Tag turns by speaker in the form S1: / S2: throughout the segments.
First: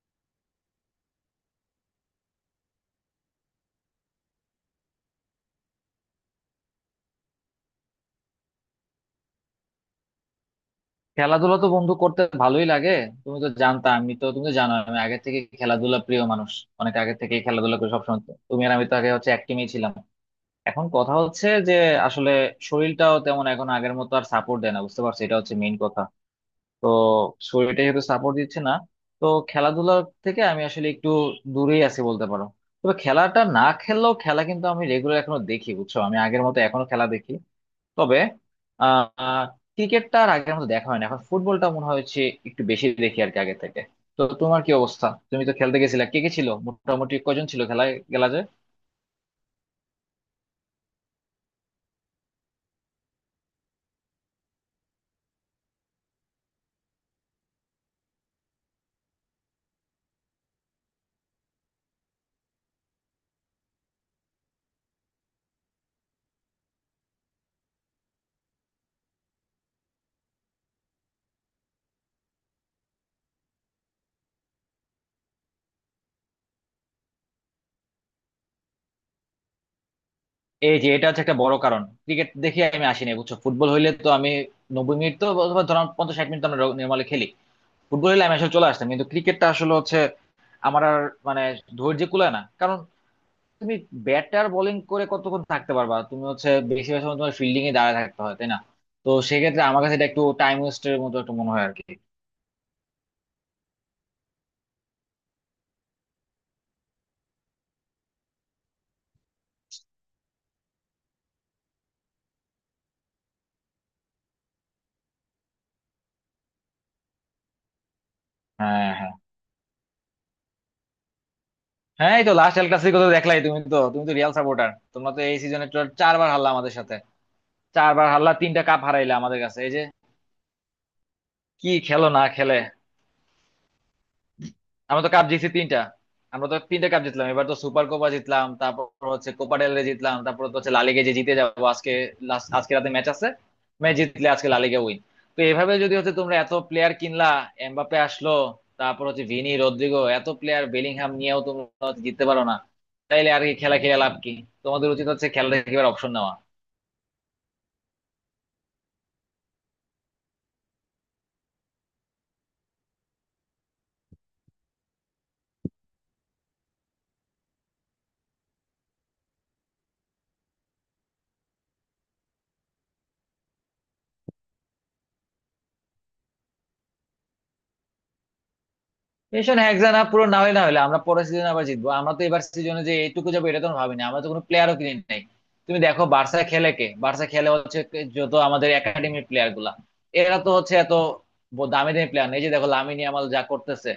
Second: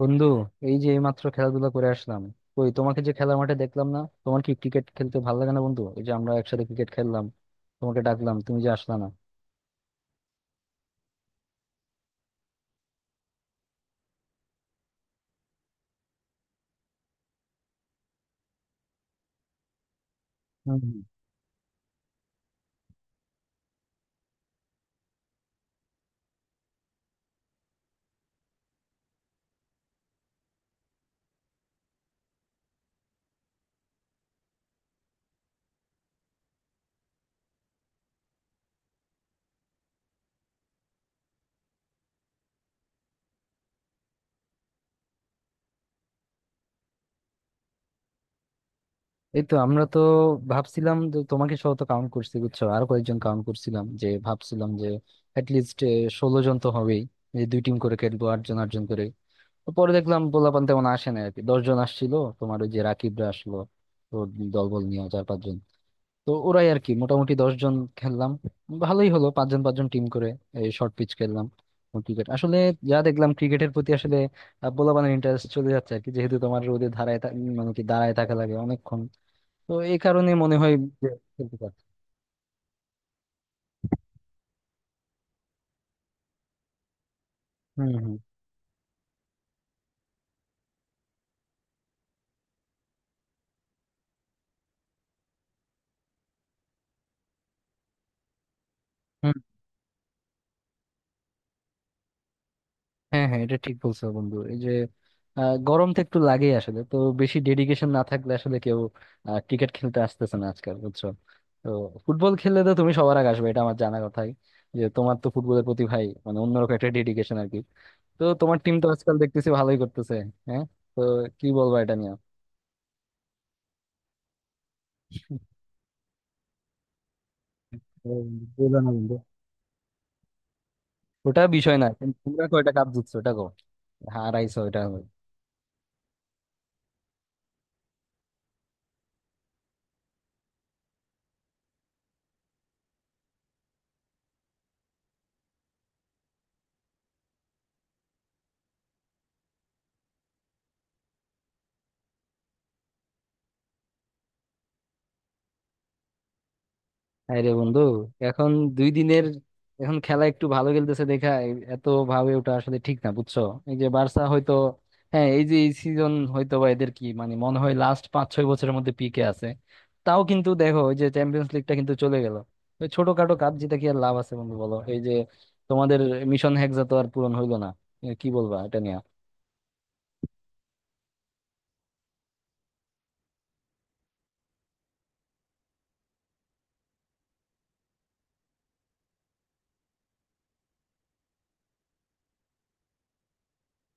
S1: বন্ধু, এই যে এইমাত্র খেলাধুলা করে আসলাম। কই, তোমাকে যে খেলার মাঠে দেখলাম না। তোমার কি ক্রিকেট খেলতে ভালো লাগে না বন্ধু? এই যে আমরা একসাথে ক্রিকেট খেললাম, তোমাকে ডাকলাম, তুমি যে আসলা না।
S2: খেলাধুলা তো বন্ধু করতে ভালোই লাগে। তুমি তো জানতা, আমি তো তুমি তো জানো আমি আগে থেকে খেলাধুলা প্রিয় মানুষ। অনেক আগে থেকে খেলাধুলা করি সবসময় তো। তুমি আর আমি তো আগে হচ্ছে এক team-এই ছিলাম।
S1: হুম,
S2: এখন
S1: হুম।
S2: কথা হচ্ছে যে আসলে শরীরটাও তেমন এখন আগের মতো আর সাপোর্ট দেয় না, বুঝতে পারছো? এটা হচ্ছে মেইন কথা। তো শরীরটা যেহেতু সাপোর্ট দিচ্ছে না, তো খেলাধুলা থেকে আমি আসলে একটু দূরেই আছি বলতে পারো। তবে খেলাটা না খেললেও খেলা কিন্তু আমি রেগুলার এখনো দেখি, বুঝছো? আমি আগের মতো এখনো খেলা দেখি। তবে আহ ক্রিকেটটা আর আগের মতো দেখা হয় না এখন, ফুটবলটা মনে হয় হচ্ছে একটু বেশি দেখি আর কি আগে থেকে। তো তোমার কি অবস্থা? তুমি তো খেলতে গেছিলা। কে কে ছিল, মোটামুটি কজন ছিল খেলায় গেলা যে?
S1: এই তো আমরা তো ভাবছিলাম যে তোমাকে সহ তো কাউন্ট করছি বুঝছো, আর কয়েকজন কাউন্ট করছিলাম, যে ভাবছিলাম যে অ্যাটলিস্ট 16 জন তো হবেই, যে দুই টিম করে খেলবো, 8 জন 8 জন করে। তো পরে দেখলাম পোলাপান তেমন আসে না আর কি, 10 জন আসছিল। তোমার ওই যে রাকিবরা আসলো তো দলবল নিয়ে 4-5 জন। তো ওরাই আর কি, মোটামুটি 10 জন খেললাম। ভালোই হলো, 5 জন 5 জন টিম করে এই শর্ট পিচ খেললাম। ক্রিকেট আসলে যা দেখলাম, ক্রিকেটের প্রতি আসলে পোলাপানের ইন্টারেস্ট চলে যাচ্ছে আর কি, যেহেতু তোমার রোদে ধারায় মানে কি দাঁড়ায় থাকা লাগে অনেকক্ষণ, তো এই কারণে মনে হয়
S2: এই যে এটা
S1: যে
S2: হচ্ছে একটা বড়
S1: খেলতে পারছি।
S2: কারণ, ক্রিকেট দেখে আমি আসিনি বুঝছো। ফুটবল হইলে তো আমি 90 মিনিট তো, অথবা ধরো 50-60 মিনিট তো আমরা নর্মালি খেলি। ফুটবল
S1: হম,
S2: হইলে আমি আসলে চলে আসতাম, কিন্তু ক্রিকেটটা আসলে হচ্ছে আমার আর মানে ধৈর্য কুলায় না। কারণ তুমি ব্যাটার বোলিং করে কতক্ষণ থাকতে পারবা? তুমি হচ্ছে বেশিরভাগ সময় তোমার ফিল্ডিং এ দাঁড়ায় থাকতে হয়, তাই না? তো
S1: হম।
S2: সেক্ষেত্রে আমার কাছে এটা একটু টাইম ওয়েস্টের মতো একটু মনে হয় আর কি।
S1: হ্যাঁ, হ্যাঁ, এটা ঠিক বলছো বন্ধু। এই যে গরম তো একটু লাগেই আসলে। তো বেশি ডেডিকেশন না থাকলে আসলে কেউ ক্রিকেট খেলতে আসতেছে না আজকাল, বুঝছো। তো ফুটবল খেললে তো তুমি সবার আগে আসবে, এটা আমার জানা কথাই। যে তোমার তো ফুটবলের প্রতি ভাই মানে অন্যরকম একটা ডেডিকেশন আর কি। তো তোমার টিম তো
S2: হ্যাঁ হ্যাঁ
S1: আজকাল দেখতেছি ভালোই করতেছে। হ্যাঁ, তো কি বলবো এটা নিয়ে।
S2: হ্যাঁ, এই তো লাস্ট এল ক্লাসিকো তো দেখলাই। তুমি তো রিয়াল সাপোর্টার। তোমরা তো এই সিজনে চারবার হারলা আমাদের সাথে, চারবার
S1: ও
S2: হারলা,
S1: বন্ধু,
S2: তিনটা
S1: বলো
S2: কাপ
S1: না
S2: হারাইলা
S1: বন্ধু,
S2: আমাদের কাছে এই যে।
S1: ওটা
S2: কি
S1: বিষয় না।
S2: খেলো
S1: কিন্তু
S2: না
S1: তোমরা
S2: খেলে!
S1: কয়টা কাপ জিতছো, ওটা কো হারাইছো ওটা।
S2: আমরা তো কাপ জিতছি তিনটা, আমরা তো তিনটা কাপ জিতলাম এবার। তো সুপার কোপা জিতলাম, তারপর হচ্ছে কোপা ডেল রে জিতলাম, তারপর তো হচ্ছে লা লিগে যে জিতে যাবো আজকে। লাস্ট আজকে রাতে ম্যাচ আছে, ম্যাচ জিতলে আজকে লা লিগে উইন। তো এভাবে যদি হচ্ছে, তোমরা এত প্লেয়ার কিনলা, এমবাপ্পে আসলো, তারপর হচ্ছে ভিনি রদ্রিগো, এত প্লেয়ার বেলিংহাম নিয়েও তোমরা হচ্ছে জিততে পারো না, তাইলে আর কি খেলা খেলে লাভ কি? তোমাদের উচিত হচ্ছে খেলা থেকে এবার অপশন নেওয়া।
S1: হায় রে বন্ধু, এখন দুই দিনের, এখন খেলা একটু ভালো খেলতেছে দেখা এত ভাবে ওটা আসলে ঠিক না, বুঝছো। এই যে বার্সা হয়তো, হ্যাঁ এই যে এই সিজন হয়তো বা এদের কি মানে মনে হয় লাস্ট 5-6 বছরের মধ্যে পিকে আছে। তাও কিন্তু দেখো, ওই যে চ্যাম্পিয়ন্স লিগটা কিন্তু চলে গেল। ওই ছোটখাটো কাপ জিতে কি আর লাভ আছে বন্ধু, বলো। এই যে তোমাদের মিশন হেক্সা তো আর পূরণ হইলো না, এ, কি বলবা এটা নিয়ে।
S2: সেশন হেক্সা না পুরো, না হলে আমরা পরের সিজনে আবার জিতবো। আমরা তো এবার সিজনে যে এইটুকু যাবো এটা তো আমরা ভাবিনি, আমরা তো কোনো প্লেয়ারও কিনে নাই। তুমি দেখো বার্সা খেলে কে, বার্সা খেলে হচ্ছে যত আমাদের একাডেমির প্লেয়ার গুলা, এরা তো হচ্ছে এত দামি দামি প্লেয়ার নেই। যে দেখো লামিন ইয়ামাল যা করতেছে,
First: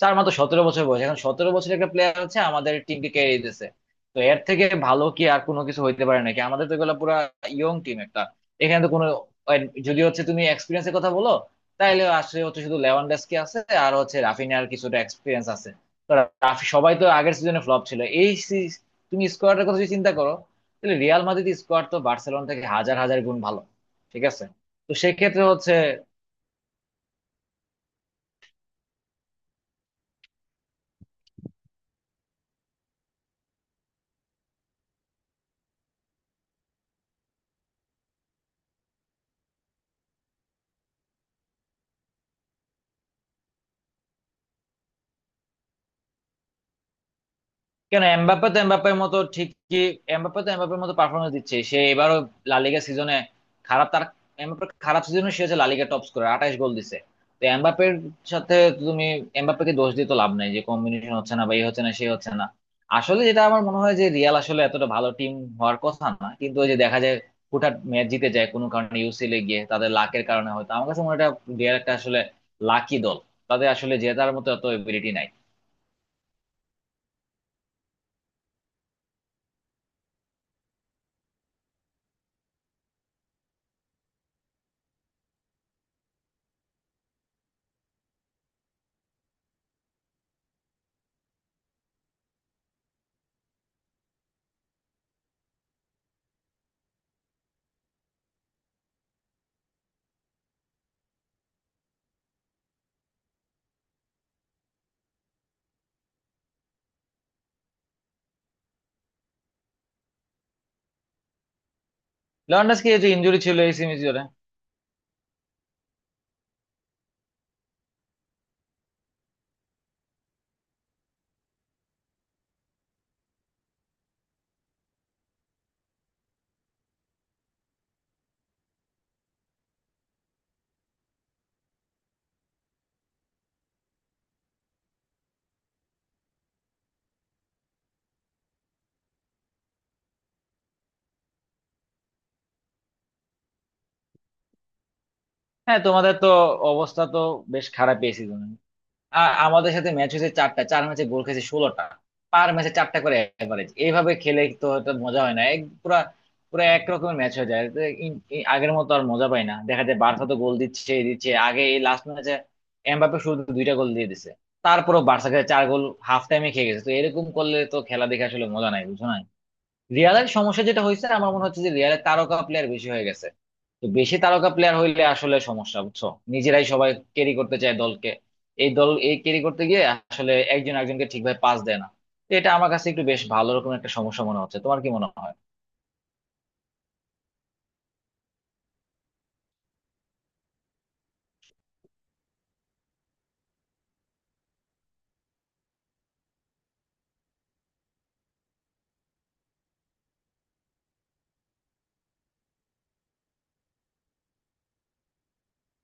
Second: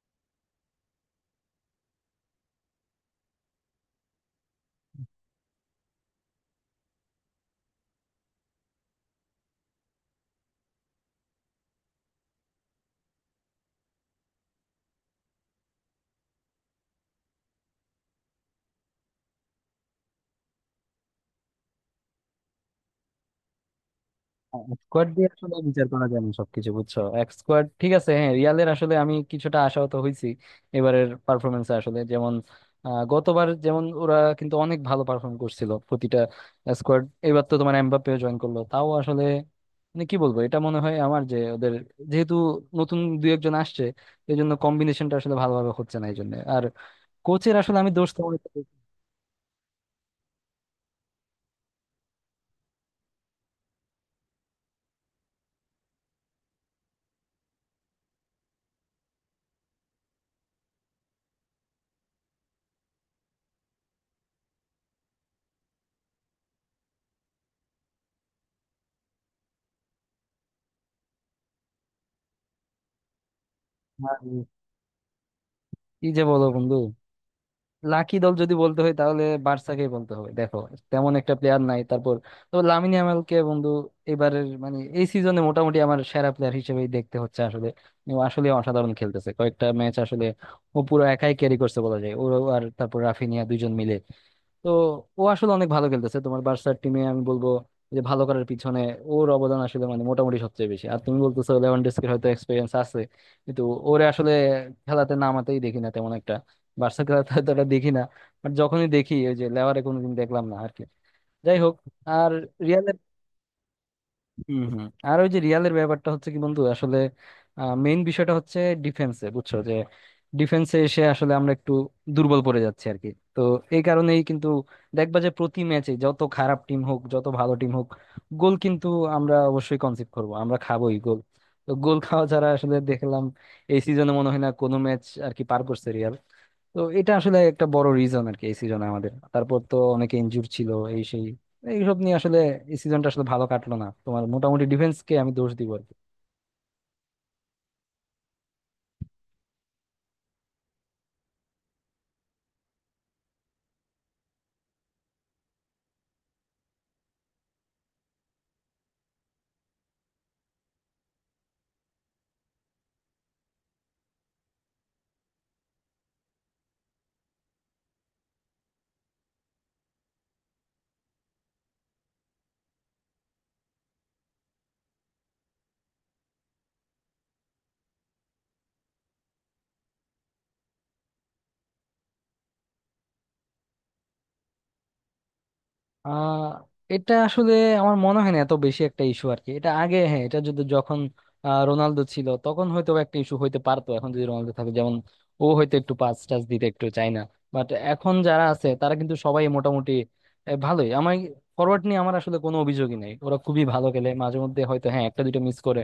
S2: তার মাত্র 17 বছর বয়স এখন। 17 বছরের একটা প্লেয়ার হচ্ছে আমাদের টিমকে ক্যারি দিতেছে। তো এর থেকে ভালো কি আর কোনো কিছু হইতে পারে নাকি? আমাদের তো এগুলো পুরা ইয়ং টিম একটা। এখানে তো কোনো, যদি হচ্ছে তুমি এক্সপিরিয়েন্সের কথা বলো, তাইলে আসলে হচ্ছে শুধু লেভানডস্কি আছে, আর হচ্ছে রাফিনিয়ার কিছুটা এক্সপিরিয়েন্স আছে। তো রাফি সবাই তো আগের সিজনে ফ্লপ ছিল এই তুমি স্কোয়াডের কথা যদি চিন্তা করো, তাহলে রিয়াল মাদ্রিদ স্কোয়াড তো বার্সেলোনা থেকে হাজার হাজার গুণ ভালো, ঠিক আছে? তো
S1: স্কোয়াড দিয়ে
S2: সেক্ষেত্রে
S1: আসলে
S2: হচ্ছে,
S1: বিচার করা যায় না সবকিছু, বুঝছো। এক স্কোয়াড ঠিক আছে, হ্যাঁ রিয়ালের আসলে আমি কিছুটা আশাহত হয়েছি এবারের পারফরমেন্সে। আসলে যেমন গতবার যেমন ওরা কিন্তু অনেক ভালো পারফর্ম করছিল প্রতিটা স্কোয়াড। এবার তো তোমার এমবাপ্পেও জয়েন করলো, তাও আসলে মানে কি বলবো, এটা মনে হয় আমার যে ওদের যেহেতু নতুন দু একজন আসছে, এই জন্য কম্বিনেশনটা আসলে ভালোভাবে হচ্ছে না, এই জন্য আর কোচের আসলে আমি
S2: কেন
S1: দোষ তেমন
S2: এমবাপ্পে
S1: একটা
S2: তো
S1: দিচ্ছি
S2: এমবাপ্পের মতো ঠিকই, এমবাপ্পে তো এমবাপ্পের মতো পারফরমেন্স দিচ্ছে সে এবারও লা লিগা সিজনে। খারাপ তার, এমবাপ্পের খারাপ সিজনে সে হচ্ছে লা লিগা টপ স্কোরার, 28 গোল দিছে। তো এমবাপ্পের সাথে তুমি, এমবাপ্পেকে দোষ দিয়ে তো লাভ নাই যে কম্বিনেশন হচ্ছে না, বা এই হচ্ছে না সে হচ্ছে না। আসলে যেটা আমার মনে হয় যে রিয়াল আসলে এতটা ভালো টিম হওয়ার কথা না, কিন্তু ওই যে দেখা যায় হুটহাট ম্যাচ জিতে যায় কোনো কারণে। ইউসিএল এ গিয়ে তাদের লাকের কারণে হয়তো, আমার কাছে মনে হয় এটা। রিয়াল একটা আসলে লাকি দল, তাদের আসলে
S1: না। আর
S2: জেতার মতো এত এবিলিটি নাই।
S1: কি যে বলো বন্ধু, লাকি দল যদি বলতে হয় তাহলে বার্সাকেই বলতে হবে। দেখো তেমন একটা প্লেয়ার নাই তারপর, তো লামিন ইয়ামালকে বন্ধু এবারের মানে এই সিজনে মোটামুটি আমার সেরা প্লেয়ার হিসেবেই দেখতে হচ্ছে আসলে। ও আসলে অসাধারণ খেলতেছে, কয়েকটা ম্যাচ আসলে ও পুরো একাই ক্যারি করছে বলা যায়। ও আর তারপর রাফিনিয়া দুইজন মিলে, তো ও আসলে অনেক ভালো খেলতেছে তোমার বার্সার টিমে। আমি বলবো যে ভালো করার পিছনে ওর অবদান আসলে মানে মোটামুটি সবচেয়ে বেশি। আর তুমি বলতেছো লেভানডস্কির হয়তো এক্সপিরিয়েন্স আছে, কিন্তু ওরে আসলে খেলাতে নামাতেই দেখি না তেমন একটা। বার্সা খেলাতে হয়তো ওটা দেখি না, বাট যখনই দেখি ওই যে লেভারে কোনোদিন দেখলাম না আর কি। যাই হোক, আর
S2: লর্নেস
S1: রিয়াল,
S2: কি এই যে ইঞ্জুরি ছিল এই সিমিজোরে।
S1: হম, হম। আর ওই যে রিয়ালের ব্যাপারটা হচ্ছে কি বন্ধু, আসলে মেইন বিষয়টা হচ্ছে ডিফেন্সে, বুঝছো। যে ডিফেন্সে এসে আসলে আমরা একটু দুর্বল পড়ে যাচ্ছি আর কি। তো এই কারণেই কিন্তু দেখবা যে প্রতি ম্যাচে যত খারাপ টিম হোক যত ভালো টিম হোক, গোল কিন্তু আমরা অবশ্যই কনসিভ করব, আমরা খাবোই গোল। তো গোল খাওয়া ছাড়া আসলে দেখলাম এই সিজনে মনে হয় না কোনো ম্যাচ আর কি পার করছে রিয়াল। তো এটা আসলে একটা বড় রিজন আর কি এই সিজনে আমাদের, তারপর তো অনেকে ইনজুর ছিল, এই সেই এইসব নিয়ে আসলে এই সিজনটা আসলে ভালো কাটলো না। তোমার মোটামুটি ডিফেন্স কে আমি দোষ দিব।
S2: হ্যাঁ তোমাদের তো অবস্থা তো বেশ খারাপ এই সিজনে। আমাদের সাথে ম্যাচ হয়েছে চারটা, চার ম্যাচে গোল খেয়েছে 16টা, পার ম্যাচে চারটা করে এভারেজ। এইভাবে খেলে তো এটা মজা হয় না। এক পুরা পুরো একরকমের ম্যাচ হয়ে যায় তো, আগের মতো আর মজা পাই না। দেখা যায় বার্সা তো গোল দিচ্ছে, এই দিচ্ছে আগে, এই লাস্ট ম্যাচে এমবাপ্পে শুরুতে দুইটা গোল দিয়ে দিছে, তারপরও বার্সাকে চার গোল হাফ টাইমে খেয়ে গেছে। তো এরকম করলে তো খেলা দেখে আসলে মজা নাই বুঝো না। রিয়ালের সমস্যা যেটা হয়েছে আমার মনে হচ্ছে যে রিয়ালের তারকা প্লেয়ার বেশি হয়ে গেছে। তো বেশি তারকা প্লেয়ার হইলে আসলে সমস্যা, বুঝছো? নিজেরাই সবাই ক্যারি করতে চায় দলকে, এই ক্যারি করতে গিয়ে আসলে একজন একজনকে ঠিকভাবে পাস দেয় না। তো এটা আমার কাছে একটু বেশ ভালো রকম একটা সমস্যা মনে হচ্ছে, তোমার কি মনে হয়?
S1: আহ এটা আসলে আমার মনে হয় না এত বেশি একটা ইস্যু আর কি। এটা আগে, হ্যাঁ এটা যদি যখন রোনালদো ছিল তখন হয়তো একটা ইস্যু হইতে পারতো। এখন যদি রোনালদো থাকে যেমন, ও হয়তো একটু পাস টাস দিতে একটু চায় না। বাট এখন যারা আছে তারা কিন্তু সবাই মোটামুটি ভালোই। আমার ফরওয়ার্ড নিয়ে আমার আসলে কোনো অভিযোগই নেই, ওরা খুবই ভালো খেলে। মাঝে মধ্যে হয়তো হ্যাঁ একটা দুটো মিস করে,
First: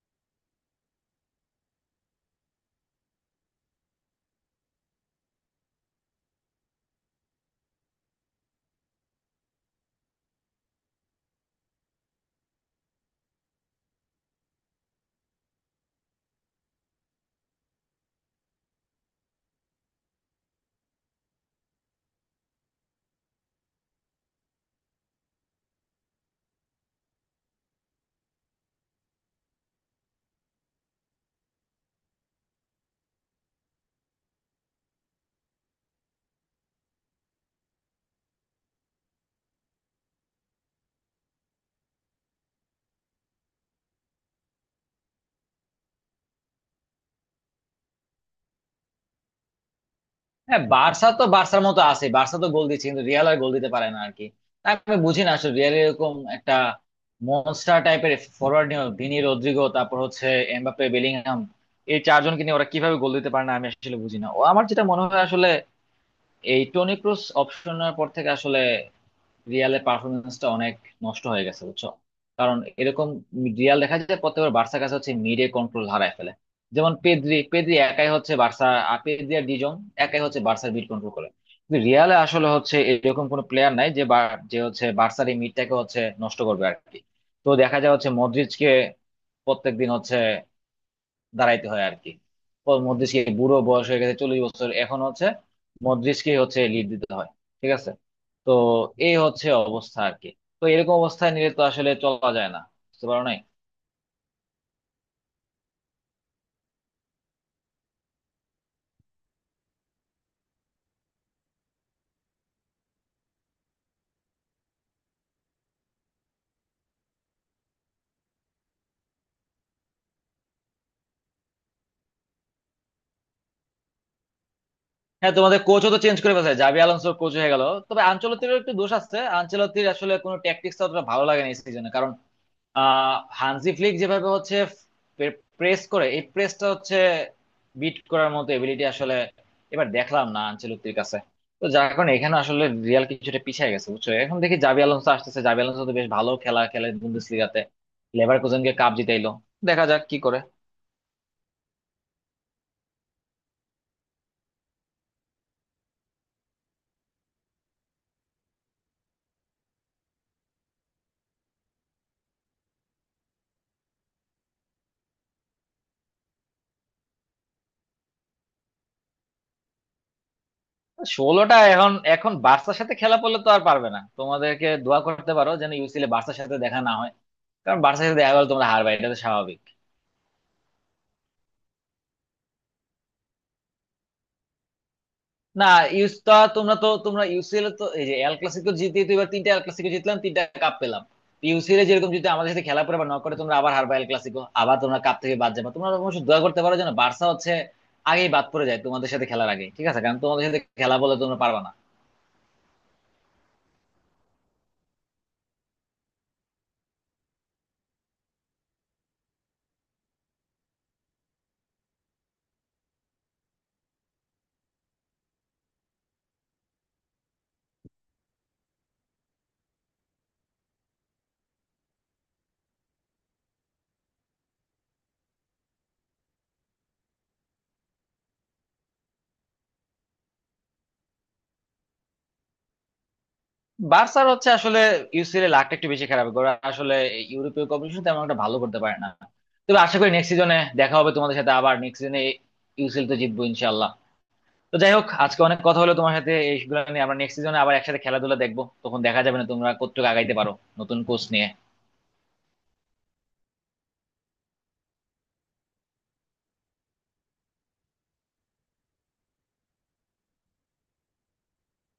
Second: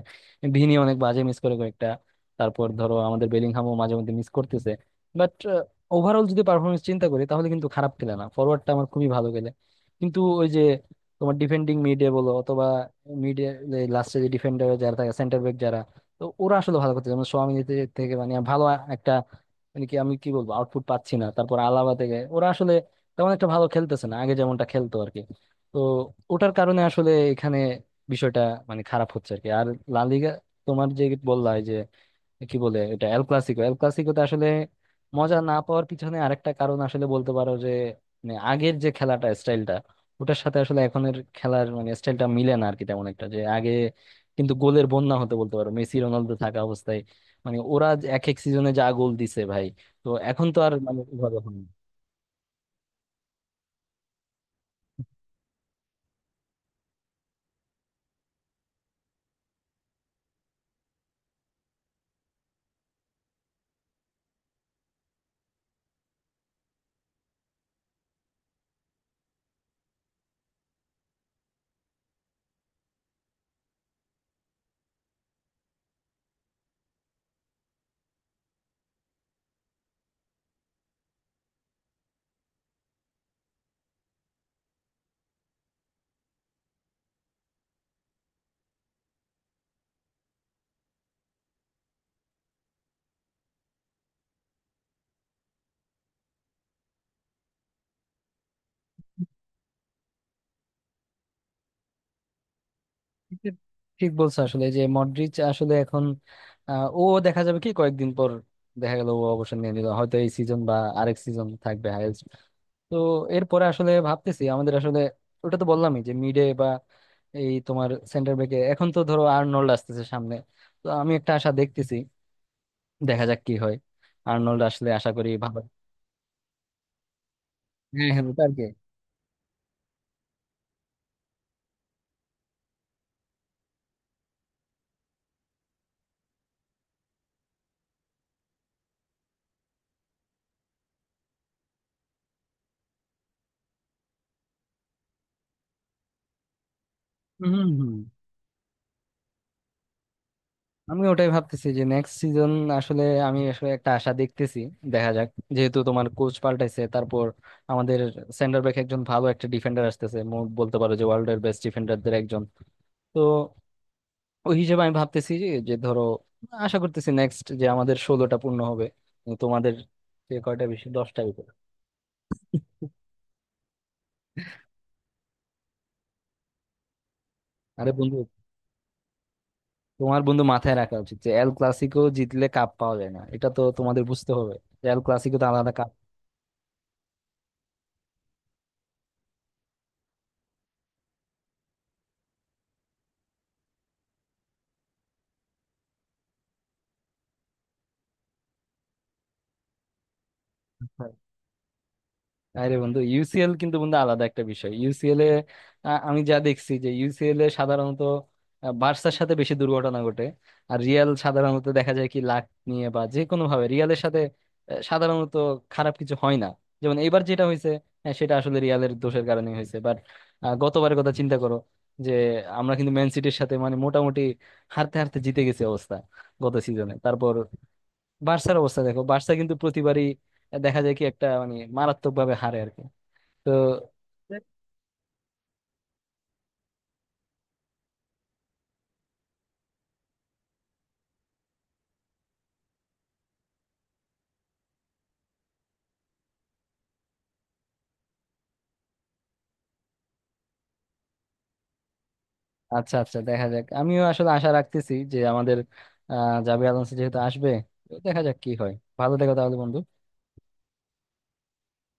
S1: ভিনি অনেক বাজে মিস করে কয়েকটা, তারপর ধরো আমাদের বেলিংহামও মাঝে মধ্যে মিস করতেছে। বাট ওভারঅল যদি পারফরমেন্স চিন্তা করি তাহলে কিন্তু খারাপ খেলে না, ফরওয়ার্ডটা আমার খুবই ভালো খেলে। কিন্তু ওই যে তোমার ডিফেন্ডিং মিডে বলো অথবা মিডে, লাস্টে যে ডিফেন্ডার যারা থাকে সেন্টার ব্যাক যারা, তো ওরা আসলে ভালো করতেছে মানে সোয়ামিনি থেকে মানে ভালো একটা মানে কি আমি কি বলবো, আউটপুট পাচ্ছি না। তারপর আলাবা থেকে ওরা আসলে তেমন একটা ভালো খেলতেছে না আগে যেমনটা খেলতো আর কি। তো ওটার কারণে আসলে এখানে বিষয়টা মানে খারাপ হচ্ছে আর কি। আর লা লিগা, তোমার যে বললা এই যে কি বলে এটা এল ক্লাসিকো, এল ক্লাসিকোতে আসলে মজা না পাওয়ার পিছনে আরেকটা কারণ আসলে বলতে পারো যে মানে আগের যে খেলাটা স্টাইলটা, ওটার সাথে আসলে এখনের খেলার মানে স্টাইলটা মিলে না আর কি তেমন একটা। যে আগে কিন্তু গোলের বন্যা হতে বলতে পারো মেসি রোনালদো থাকা অবস্থায়, মানে ওরা যে এক এক সিজনে যা গোল দিছে ভাই। তো এখন তো
S2: হ্যাঁ
S1: আর মানে
S2: বার্সা তো
S1: ওভাবে হয়
S2: বার্সার
S1: না।
S2: মতো আছে, বার্সা তো গোল দিচ্ছে কিন্তু রিয়াল আর গোল দিতে পারে না আর কি। তা আমি বুঝি না আসলে, রিয়াল এরকম একটা মনস্টার টাইপের ফরোয়ার্ড নিয়ে, ভিনি রদ্রিগো, তারপর হচ্ছে এমবাপ্পে বেলিংহাম, এই চারজনকে নিয়ে ওরা কিভাবে গোল দিতে পারে না আমি আসলে বুঝি না। ও আমার যেটা মনে হয় আসলে, এই টনি ক্রুস অপশনের পর থেকে আসলে রিয়ালের পারফরমেন্সটা অনেক নষ্ট হয়ে গেছে, বুঝছো? কারণ এরকম রিয়াল দেখা যায় প্রত্যেকবার বার্সার কাছে হচ্ছে মিডে কন্ট্রোল হারায় ফেলে। যেমন পেদ্রি পেদ্রি একাই হচ্ছে বার্সা, আর পেদ্রি আর ডিজং একাই হচ্ছে বার্সার মিড কন্ট্রোল করে। কিন্তু রিয়ালে আসলে হচ্ছে এরকম কোনো প্লেয়ার নাই যে যে হচ্ছে বার্সার এই মিডটাকে হচ্ছে নষ্ট করবে আর কি। তো দেখা যায় হচ্ছে মদ্রিজকে প্রত্যেকদিন হচ্ছে দাঁড়াইতে হয় আর কি। ও মদ্রিজকে বুড়ো বয়স হয়ে গেছে, 40 বছর এখন হচ্ছে, মদ্রিজকে হচ্ছে লিড দিতে হয়, ঠিক আছে? তো এই হচ্ছে অবস্থা আর কি। তো এরকম অবস্থায় নিয়ে তো আসলে চলা যায় না, বুঝতে পারো নাই?
S1: এটা ঠিক বলছো আসলে যে মডরিচ আসলে এখন, ও দেখা যাবে কি কয়েকদিন পর। দেখা গেল ও অবসর নিয়ে নিল হয়তো এই সিজন বা আরেক সিজন থাকবে। তো এরপরে আসলে ভাবতেছি আমাদের আসলে, ওটা তো বললামই যে মিডে বা এই তোমার সেন্টার ব্যাকে এখন তো ধরো আর্নল্ড আসতেছে সামনে, তো আমি একটা আশা দেখতেছি। দেখা যাক কি হয়, আর্নল্ড আসলে আশা করি
S2: হ্যাঁ
S1: ভালো।
S2: তোমাদের কোচও তো চেঞ্জ করে ফেলছে, জাবি আলোনসো কোচ হয়ে গেল। তবে
S1: হ্যাঁ, হ্যাঁ ওটা আর
S2: আনচেলত্তিরও
S1: কি।
S2: একটু দোষ আছে, আনচেলত্তির আসলে কোনো ট্যাকটিক্স অতটা ভালো লাগে না এই সিজনে। কারণ হানজি ফ্লিক যেভাবে হচ্ছে প্রেস করে, এই প্রেসটা হচ্ছে বিট করার মতো এবিলিটি আসলে এবার দেখলাম না আনচেলত্তির কাছে। তো যার কারণে এখানে আসলে রিয়াল কিছুটা পিছিয়ে গেছে বুঝছো। এখন দেখি জাবি আলোনসো আসতেছে, জাবি আলোনসো তো বেশ ভালো খেলা খেলে
S1: হম,
S2: বুন্দেসলিগাতে,
S1: হম।
S2: লেভারকুসেনকে কাপ জিতাইলো। দেখা যাক কি করে।
S1: আমি ওটাই ভাবতেছি যে নেক্সট সিজন আসলে আমি আসলে একটা আশা দেখতেছি। দেখা যাক, যেহেতু তোমার কোচ পাল্টাইছে, তারপর আমাদের সেন্টার ব্যাক একজন ভালো একটা ডিফেন্ডার আসতেছে বলতে পারো যে ওয়ার্ল্ড এর বেস্ট ডিফেন্ডারদের একজন। তো ওই হিসেবে আমি ভাবতেছি যে যে ধরো আশা করতেছি নেক্সট যে আমাদের 16টা পূর্ণ হবে। কিন্তু তোমাদের যে কয়টা বেশি 10টার উপরে।
S2: 16টা, এখন এখন বার্সার সাথে খেলা পড়লে তো আর পারবে না। তোমাদেরকে দোয়া করতে পারো যেন ইউসিএল বার্সার সাথে দেখা না হয়, কারণ
S1: আরে
S2: বার্সার
S1: বন্ধু,
S2: সাথে দেখা গেলে তোমরা হারবে, এটা তো স্বাভাবিক।
S1: তোমার বন্ধু মাথায় রাখা উচিত যে এল ক্লাসিকো জিতলে কাপ পাওয়া যায় না, এটা তো তোমাদের বুঝতে হবে। যে এল ক্লাসিকো তো
S2: না,
S1: আলাদা কাপ।
S2: ইউস তা তোমরা ইউসিএল তো এই যে এল ক্লাসিকো জিতে তো, এবার তিনটা এল ক্লাসিকো জিতলাম, তিনটা কাপ পেলাম। ইউসিএল এ যেরকম যদি আমাদের সাথে খেলা পরে বা নক করে, তোমরা আবার হারবা এল ক্লাসিকো, আবার তোমরা কাপ থেকে বাদ যাবে। তোমরা অবশ্য দোয়া করতে পারো যেন বার্সা হচ্ছে আগেই বাদ পড়ে যায় তোমাদের সাথে খেলার আগে, ঠিক আছে? কারণ তোমাদের সাথে খেলা বলে তোমরা পারবা না।
S1: আরে বন্ধু, ইউসিএল কিন্তু বন্ধু আলাদা একটা বিষয়। ইউসিএল এ, আ, আমি যা দেখছি যে ইউসিএল এ সাধারণত বার্সার সাথে বেশি দুর্ঘটনা ঘটে। আর রিয়াল সাধারণত দেখা যায় কি লাক নিয়ে বা যে কোনো ভাবে রিয়ালের সাথে সাধারণত খারাপ কিছু হয় না। যেমন এইবার যেটা হয়েছে, হ্যাঁ সেটা আসলে রিয়ালের দোষের কারণে হয়েছে। বাট গতবারের কথা চিন্তা করো, যে আমরা কিন্তু ম্যান সিটির সাথে মানে মোটামুটি হারতে হারতে জিতে গেছে অবস্থা গত সিজনে। তারপর বার্সার অবস্থা দেখো, বার্সা কিন্তু প্রতিবারই দেখা যায় কি একটা মানে মারাত্মক ভাবে হারে আর কি। তো
S2: বার্সার হচ্ছে আসলে ইউসিএল এ লাকটা একটু বেশি খারাপ, ওরা আসলে ইউরোপীয় কম্পিটিশন তেমন একটা ভালো করতে পারে না। তবে আশা করি নেক্সট সিজনে দেখা হবে তোমাদের সাথে, আবার নেক্সট সিজনে ইউসিএল তো জিতবো ইনশাল্লাহ। তো যাই হোক, আজকে অনেক কথা হলো তোমার সাথে এইগুলো নিয়ে। আমরা নেক্সট সিজনে আবার একসাথে খেলাধুলা দেখবো, তখন দেখা যাবে না তোমরা কতটুকু আগাইতে পারো নতুন কোচ নিয়ে।
S1: আচ্ছা, আচ্ছা, দেখা যাক। আমিও আসলে আশা রাখতেছি যে আমাদের জাবির আলোনসো যেহেতু আসবে, তো দেখা যাক কি হয়। ভালো থেকো তাহলে বন্ধু।